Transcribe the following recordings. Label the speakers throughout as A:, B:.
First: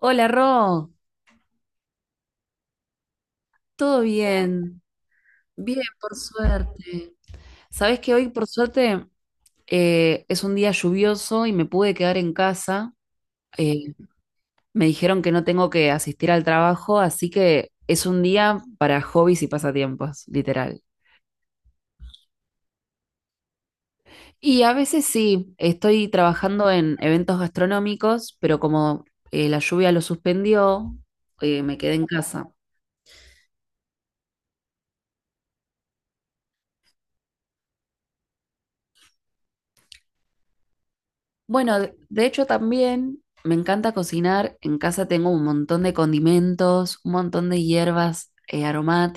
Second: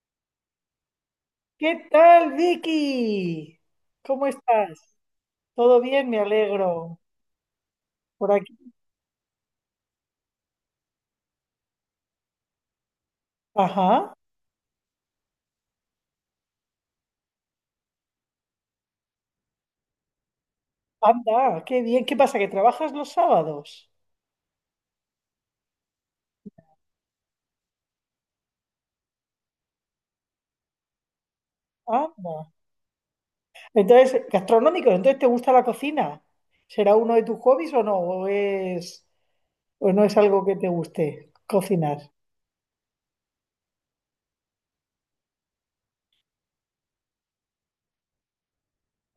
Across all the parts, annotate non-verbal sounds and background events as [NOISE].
A: Hola, Ro,
B: ¿Qué tal, Vicky?
A: ¿todo
B: ¿Cómo
A: bien?
B: estás?
A: Bien,
B: ¿Todo bien?
A: por
B: Me alegro.
A: suerte. Sabés que hoy,
B: Por
A: por
B: aquí.
A: suerte, es un día lluvioso y me pude quedar en casa. Eh,
B: Ajá.
A: Me dijeron que no tengo que asistir al trabajo, así que es un día para hobbies y pasatiempos, literal.
B: Anda, qué bien. ¿Qué pasa? ¿Que trabajas los sábados?
A: Y a veces sí, estoy trabajando en eventos gastronómicos, pero como la lluvia lo suspendió, me quedé en
B: Anda.
A: casa.
B: Entonces, gastronómico, entonces, ¿te gusta la cocina? ¿Será uno de tus hobbies o no? O no es algo que te guste
A: Bueno, de
B: cocinar?
A: de hecho también me encanta cocinar. En casa tengo un montón de condimentos, un montón de hierbas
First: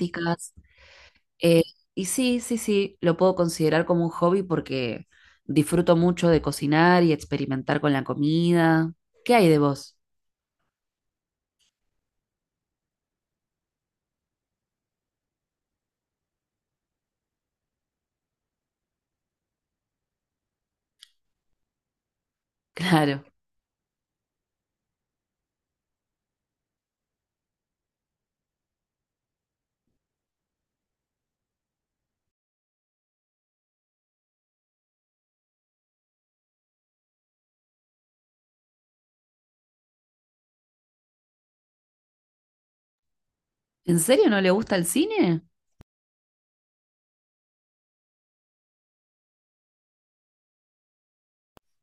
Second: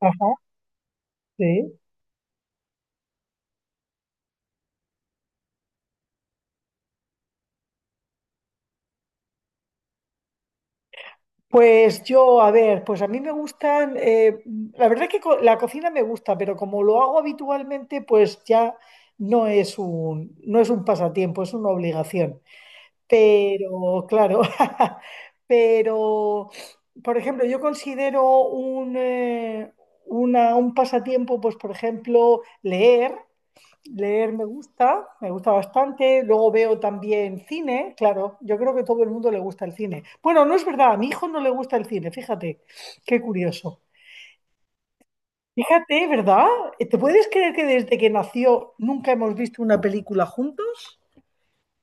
B: Ajá,
A: Eh,
B: sí.
A: y sí, sí, sí, lo puedo considerar como un hobby porque disfruto mucho de cocinar y experimentar con la comida. ¿Qué hay de vos? [LAUGHS]
B: Pues yo, a ver, pues a mí me gustan, la verdad que la cocina me gusta, pero como lo hago habitualmente, pues ya no es un pasatiempo, es una obligación.
A: Claro.
B: Pero, claro, [LAUGHS] pero, por ejemplo, yo considero un pasatiempo, pues por ejemplo, leer. Leer me gusta bastante. Luego veo también cine, claro. Yo creo que todo el mundo le gusta el cine. Bueno, no es verdad, a mi hijo no le gusta el cine, fíjate, qué curioso.
A: ¿En serio no le gusta el cine?
B: Fíjate, ¿verdad? ¿Te puedes creer que desde que nació nunca hemos visto una película juntos?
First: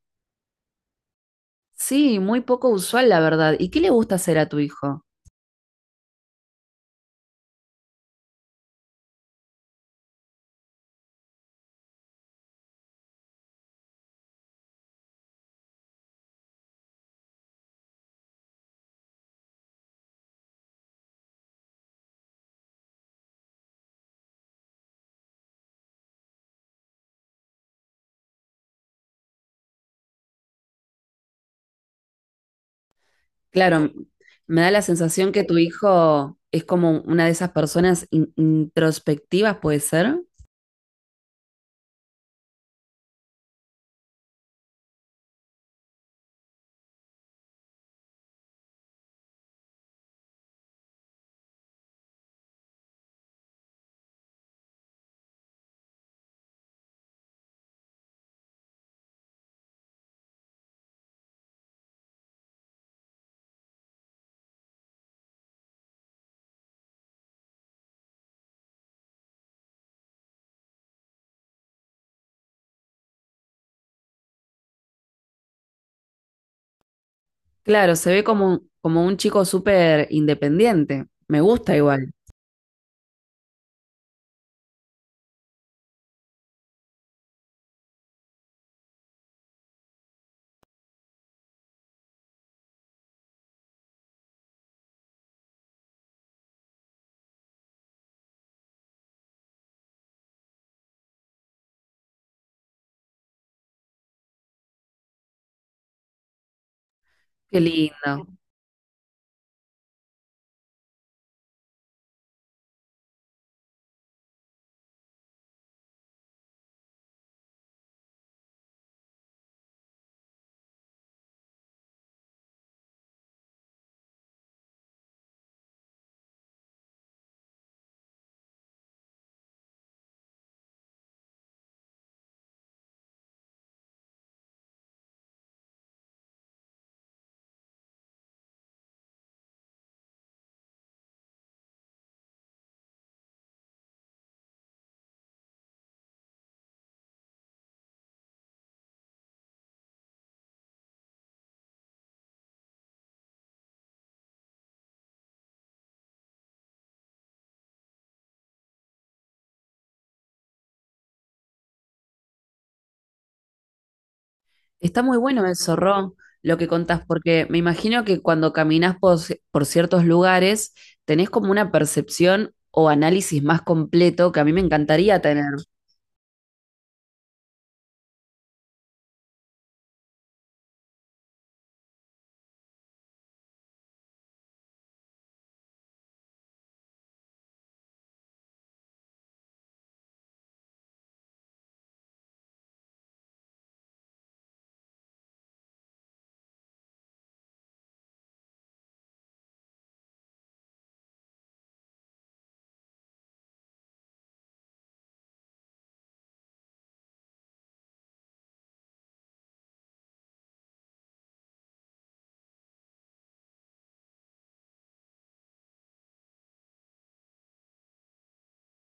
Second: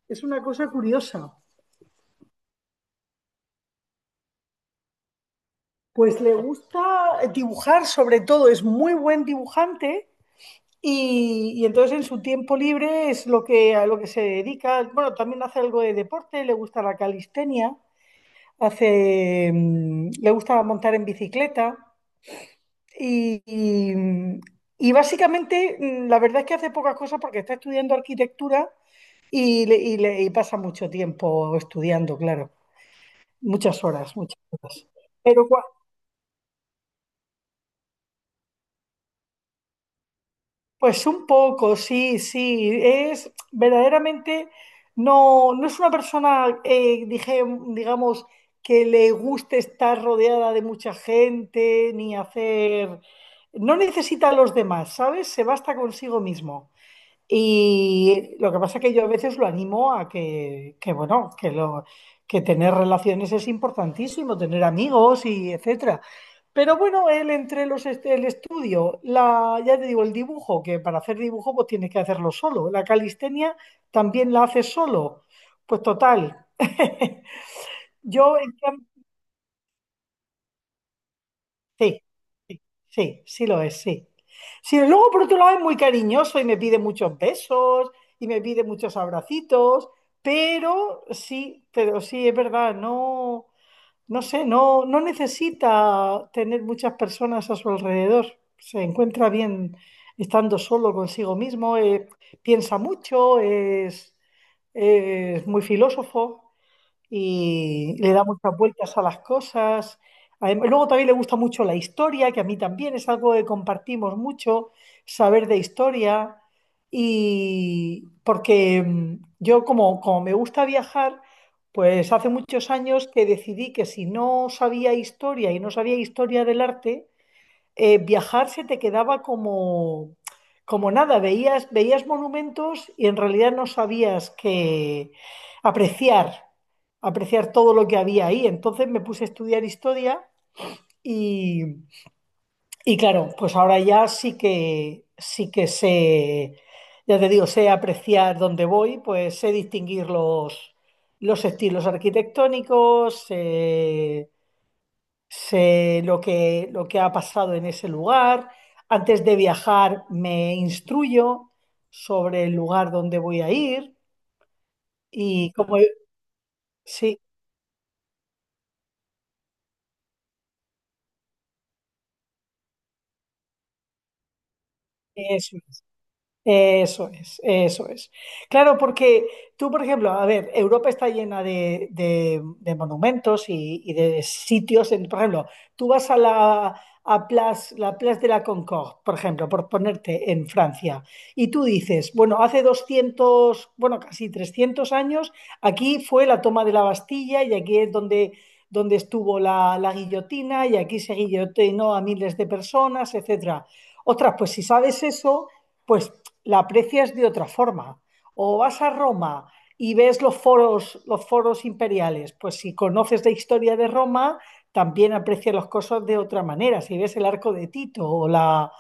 B: Es una cosa curiosa.
A: Sí, muy poco usual, la verdad. ¿Y qué le gusta hacer a tu hijo?
B: Pues le gusta dibujar, sobre todo. Es muy buen dibujante y, entonces en su tiempo libre es a lo que se dedica. Bueno, también hace algo de deporte, le gusta la calistenia. Le gusta montar en bicicleta y, y, mm, y básicamente, la verdad es que hace pocas cosas porque está estudiando arquitectura y pasa mucho tiempo estudiando, claro, muchas
A: Claro,
B: horas, muchas
A: me da la
B: horas.
A: sensación que
B: Pero,
A: tu
B: cua-
A: hijo es como una de esas personas introspectivas, ¿puede ser?
B: Pues un poco, sí, sí. Es verdaderamente, no, no es una persona, digamos, que le guste estar rodeada de mucha gente, ni hacer... No necesita a los demás, ¿sabes? Se basta consigo mismo. Y lo que pasa es que yo a veces lo animo a que, bueno, que lo, que tener relaciones es importantísimo, tener amigos, y etcétera. Pero bueno, él, entre el estudio, la, ya te digo, el dibujo, que para hacer dibujo pues tienes que hacerlo solo. La calistenia también la haces solo. Pues total. [LAUGHS]
A: Claro, se ve
B: Yo
A: como, como un chico súper independiente. Me gusta
B: Sí,
A: igual.
B: sí, sí, sí lo es, sí. Sí, luego por otro lado es muy cariñoso y me pide muchos besos y me pide muchos abracitos, pero sí, es verdad. No, no sé, no, no necesita tener muchas personas a su alrededor. Se encuentra bien estando solo consigo mismo. Piensa mucho, es muy filósofo
A: Qué
B: y le da
A: lindo.
B: muchas vueltas a las cosas. Luego también le gusta mucho la historia, que a mí también es algo que compartimos mucho, saber de historia. Y porque, yo, como me gusta viajar, pues hace muchos años que decidí que si no sabía historia y no sabía historia del arte, viajar se te quedaba como, como nada. Veías monumentos y en realidad no sabías que apreciar, apreciar, todo lo que había ahí. Entonces me puse a estudiar historia y, y claro, pues ahora ya sí que sé, ya te digo, sé apreciar dónde voy, pues sé distinguir los estilos arquitectónicos, sé lo que ha pasado en ese lugar. Antes de viajar me instruyo sobre el lugar donde voy a ir
A: Está muy bueno
B: y
A: eso,
B: como
A: Ro, lo que contás,
B: sí,
A: porque me imagino que cuando caminás por, por ciertos lugares tenés como una percepción o análisis más completo que a mí me encantaría tener.
B: eso. Eso es, eso es. Claro, porque tú, por ejemplo, a ver, Europa está llena de monumentos y de sitios. En, por ejemplo, tú vas a la a Place, la Place de la Concorde, por ejemplo, por ponerte en Francia, y tú dices, bueno, hace casi 300 años, aquí fue la toma de la Bastilla y aquí es donde, estuvo la guillotina y aquí se guillotinó a miles de personas, etcétera. Otras, pues si sabes eso, pues la aprecias de otra forma. O vas a Roma y ves los foros, imperiales. Pues si conoces la historia de Roma, también aprecias las cosas de otra manera. Si ves el arco de Tito o la,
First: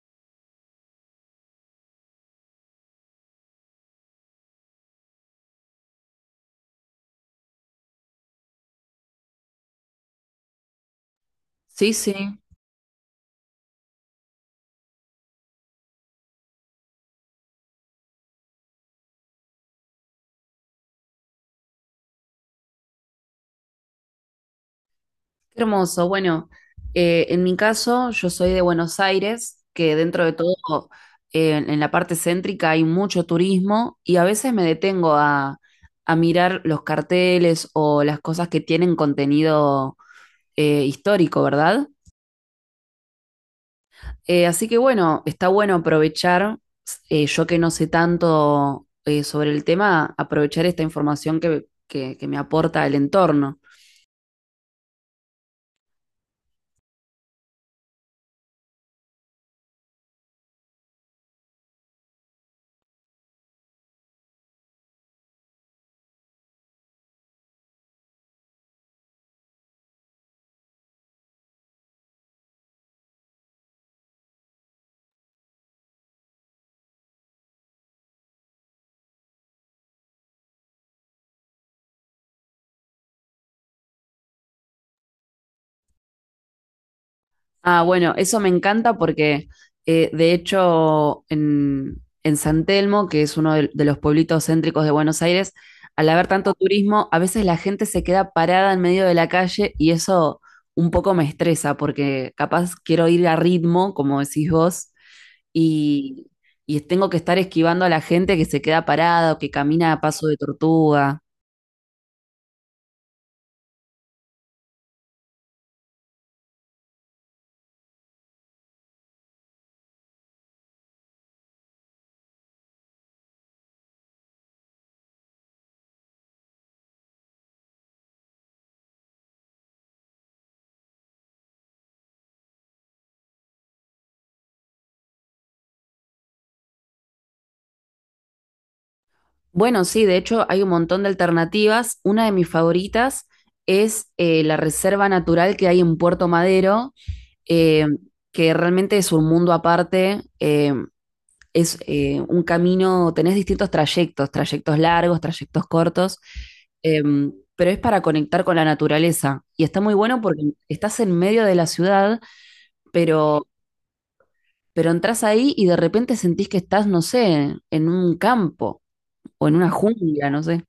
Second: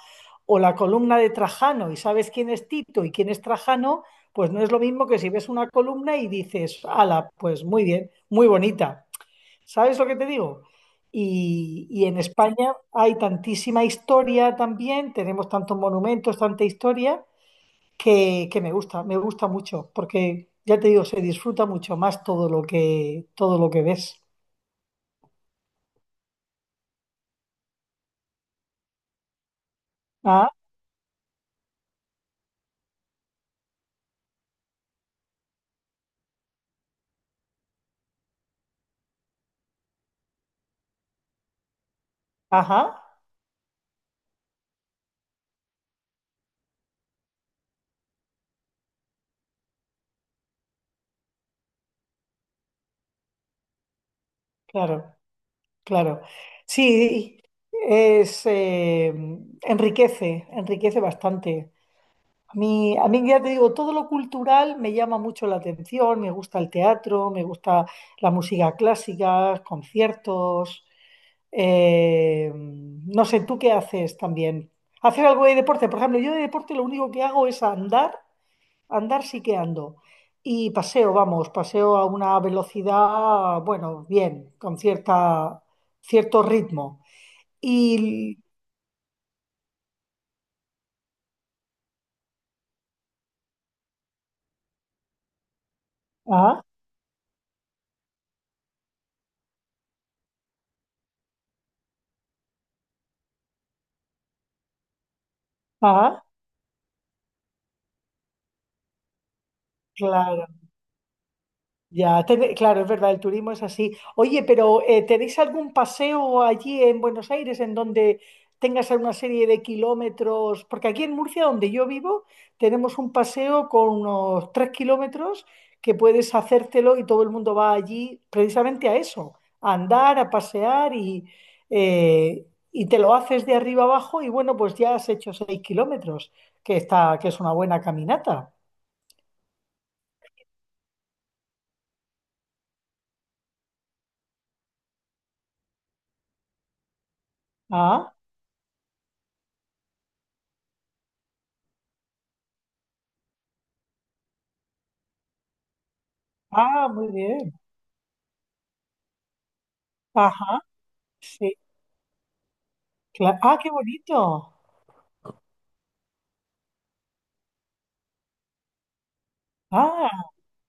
B: o la columna de Trajano, y sabes quién es Tito y quién es Trajano, pues no es lo mismo que si ves una columna y dices, ala, pues muy bien, muy bonita. ¿Sabes lo que te digo?
A: Sí,
B: Y en
A: sí.
B: España hay tantísima historia también, tenemos tantos monumentos, tanta historia, que me gusta mucho, porque ya te digo, se disfruta mucho más todo lo que ves.
A: Qué hermoso. Bueno, en mi caso, yo soy de Buenos Aires, que dentro de
B: Ah,
A: todo, en la parte céntrica hay mucho turismo y a veces me detengo a mirar los carteles o las cosas que tienen contenido histórico, ¿verdad?
B: ajá,
A: Así que bueno, está bueno aprovechar, yo que no sé tanto sobre el tema, aprovechar esta información que me aporta el entorno.
B: claro, claro. Sí, es, eh, enriquece, bastante. A mí ya te digo, todo lo cultural me llama mucho la atención, me gusta el teatro, me gusta la música clásica, conciertos. No sé, ¿tú qué haces también? ¿Haces algo de deporte? Por ejemplo, yo de deporte lo único que hago es andar, andar sí que ando. Y paseo, vamos, paseo a una velocidad, bueno, bien, con cierto ritmo.
A: Ah, bueno,
B: Y...
A: eso me encanta porque de hecho en San Telmo, que es uno de los pueblitos céntricos de Buenos Aires, al haber tanto
B: Ah,
A: turismo, a veces la gente se queda parada en medio de la calle y eso un poco me estresa porque capaz quiero ir a ritmo, como decís vos,
B: ah,
A: y, y tengo que estar esquivando a la gente que se queda parada o que camina a paso de
B: claro.
A: tortuga.
B: Ya, claro, es verdad, el turismo es así. Oye, pero, ¿tenéis algún paseo allí en Buenos Aires en donde tengas una serie de kilómetros? Porque aquí en Murcia, donde yo vivo, tenemos un paseo con unos 3 kilómetros que puedes hacértelo, y todo el mundo va allí precisamente a eso, a andar, a pasear, y y te lo haces de arriba abajo y bueno, pues ya has hecho 6 kilómetros, que está, que es una buena caminata.
A: Bueno, sí, de hecho hay un montón de alternativas. Una de mis favoritas es la reserva natural que hay en Puerto Madero, eh,
B: Ah,
A: que realmente es un mundo aparte. Es un camino, tenés distintos trayectos, trayectos largos, trayectos cortos,
B: ah,
A: eh,
B: muy bien.
A: pero es para conectar con la naturaleza. Y está muy bueno porque
B: Ajá.
A: estás en medio
B: Sí.
A: de la ciudad, pero,
B: Ah, qué bonito.
A: pero entras ahí y de repente sentís que estás, no sé, en un campo o en una
B: Ah,
A: jungla, no sé.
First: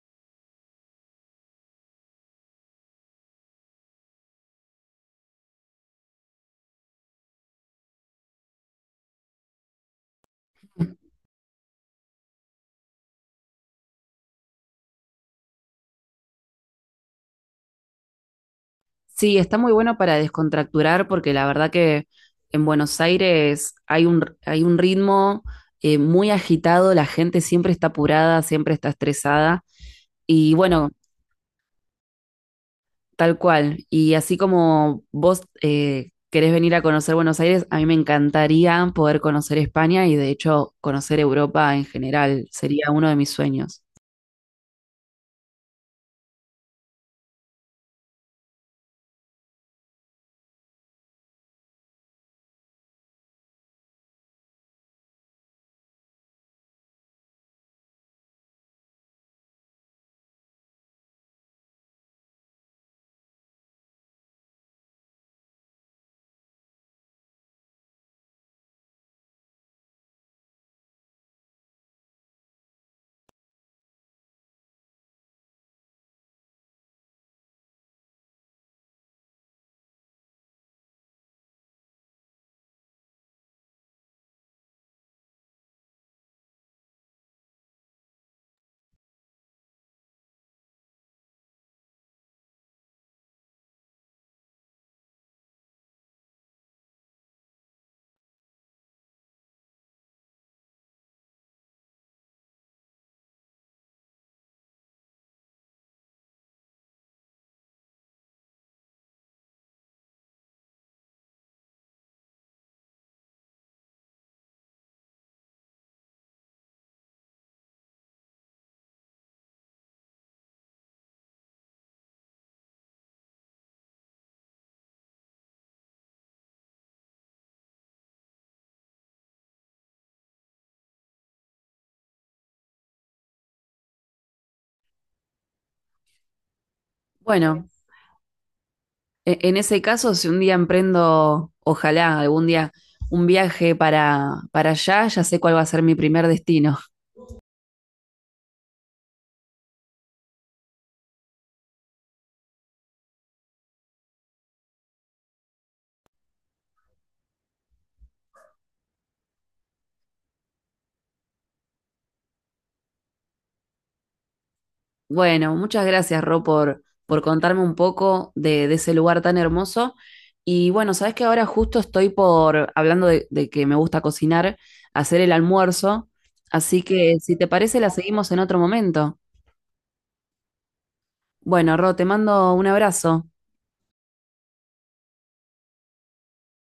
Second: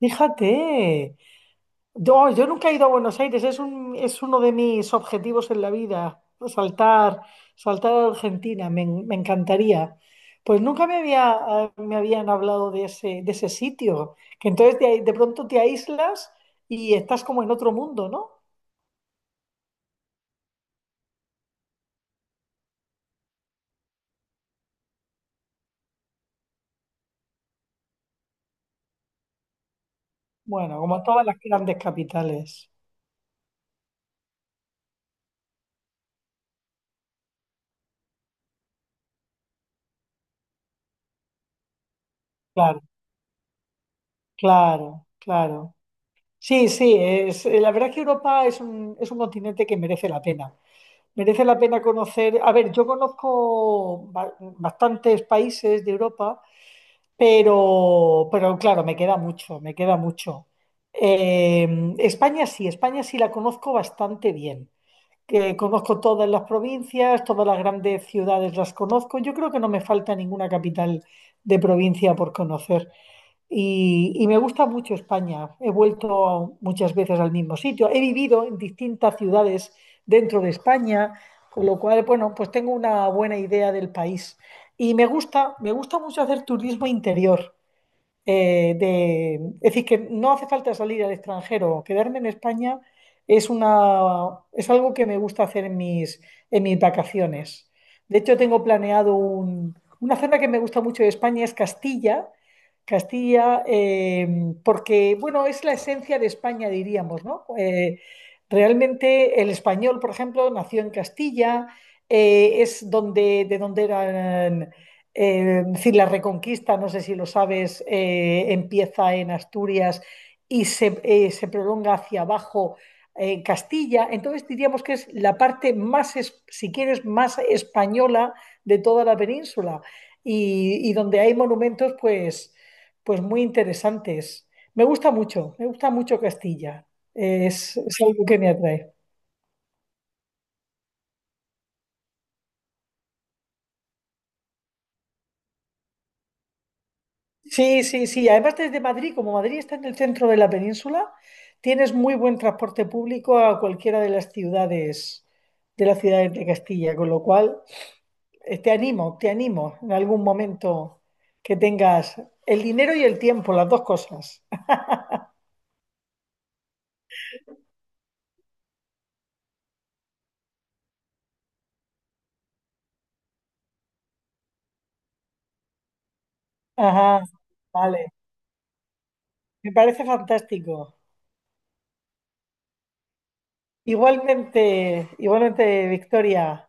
B: fíjate. Yo, oh, yo nunca he ido a Buenos Aires, es un, es uno de mis objetivos en la vida, saltar, saltar a Argentina. Me encantaría. Pues nunca me habían hablado de ese sitio, que entonces, de pronto te aíslas y estás como en otro mundo, ¿no?
A: Sí, está muy bueno para descontracturar porque la verdad que en Buenos Aires hay un ritmo muy agitado, la gente siempre está apurada, siempre está estresada y
B: Bueno,
A: bueno,
B: como todas las grandes capitales.
A: tal cual. Y así como vos querés venir a conocer Buenos Aires, a mí me encantaría poder conocer España y de hecho conocer Europa en general,
B: Claro,
A: sería uno de mis sueños.
B: claro, claro. Sí, sí, la verdad es que Europa es un, continente que merece la pena. Merece la pena conocer. A ver, yo conozco bastantes países de Europa, pero claro, me queda mucho, me queda mucho. España sí la conozco bastante bien, que conozco todas las provincias, todas las grandes ciudades las conozco. Yo creo que no me falta ninguna capital de provincia por conocer. Y me gusta mucho España. He vuelto muchas veces al mismo sitio. He vivido en distintas ciudades dentro de España, con lo cual, bueno, pues tengo una buena idea del país. Y me gusta mucho hacer turismo interior, de, es decir, que no hace falta salir al extranjero. Quedarme en España es una, es algo que me gusta hacer en mis vacaciones. De hecho, tengo planeado una zona que me gusta mucho de España es Castilla, Castilla, eh, porque, bueno, es la esencia de España, diríamos, ¿no? Realmente el español, por ejemplo, nació en Castilla, es donde, de donde eran, es decir, la Reconquista, no sé si lo sabes, empieza en Asturias y se prolonga hacia abajo, en Castilla. Entonces diríamos que es la parte más, si quieres, más española de toda la península, y donde hay monumentos pues, muy interesantes. Me gusta mucho Castilla.
A: Bueno,
B: Es algo que me atrae.
A: En ese caso, si un día emprendo, ojalá algún día, un viaje para allá, ya sé cuál va a ser mi primer destino.
B: Sí, sí, sí. Además, desde Madrid, como Madrid está en el centro de la península, tienes muy buen transporte público a cualquiera de las ciudades, de Castilla, con lo cual, te animo en algún momento que tengas el dinero y el tiempo, las dos cosas. [LAUGHS]
A: Bueno, muchas gracias, Ro, por contarme un poco de ese lugar tan hermoso. Y bueno, sabes que ahora justo estoy por, hablando de que me gusta cocinar, hacer el almuerzo. Así que
B: Ajá,
A: si te parece, la
B: vale.
A: seguimos en otro momento.
B: Me parece fantástico.
A: Bueno, Ro, te mando un abrazo.
B: Igualmente, igualmente, Victoria.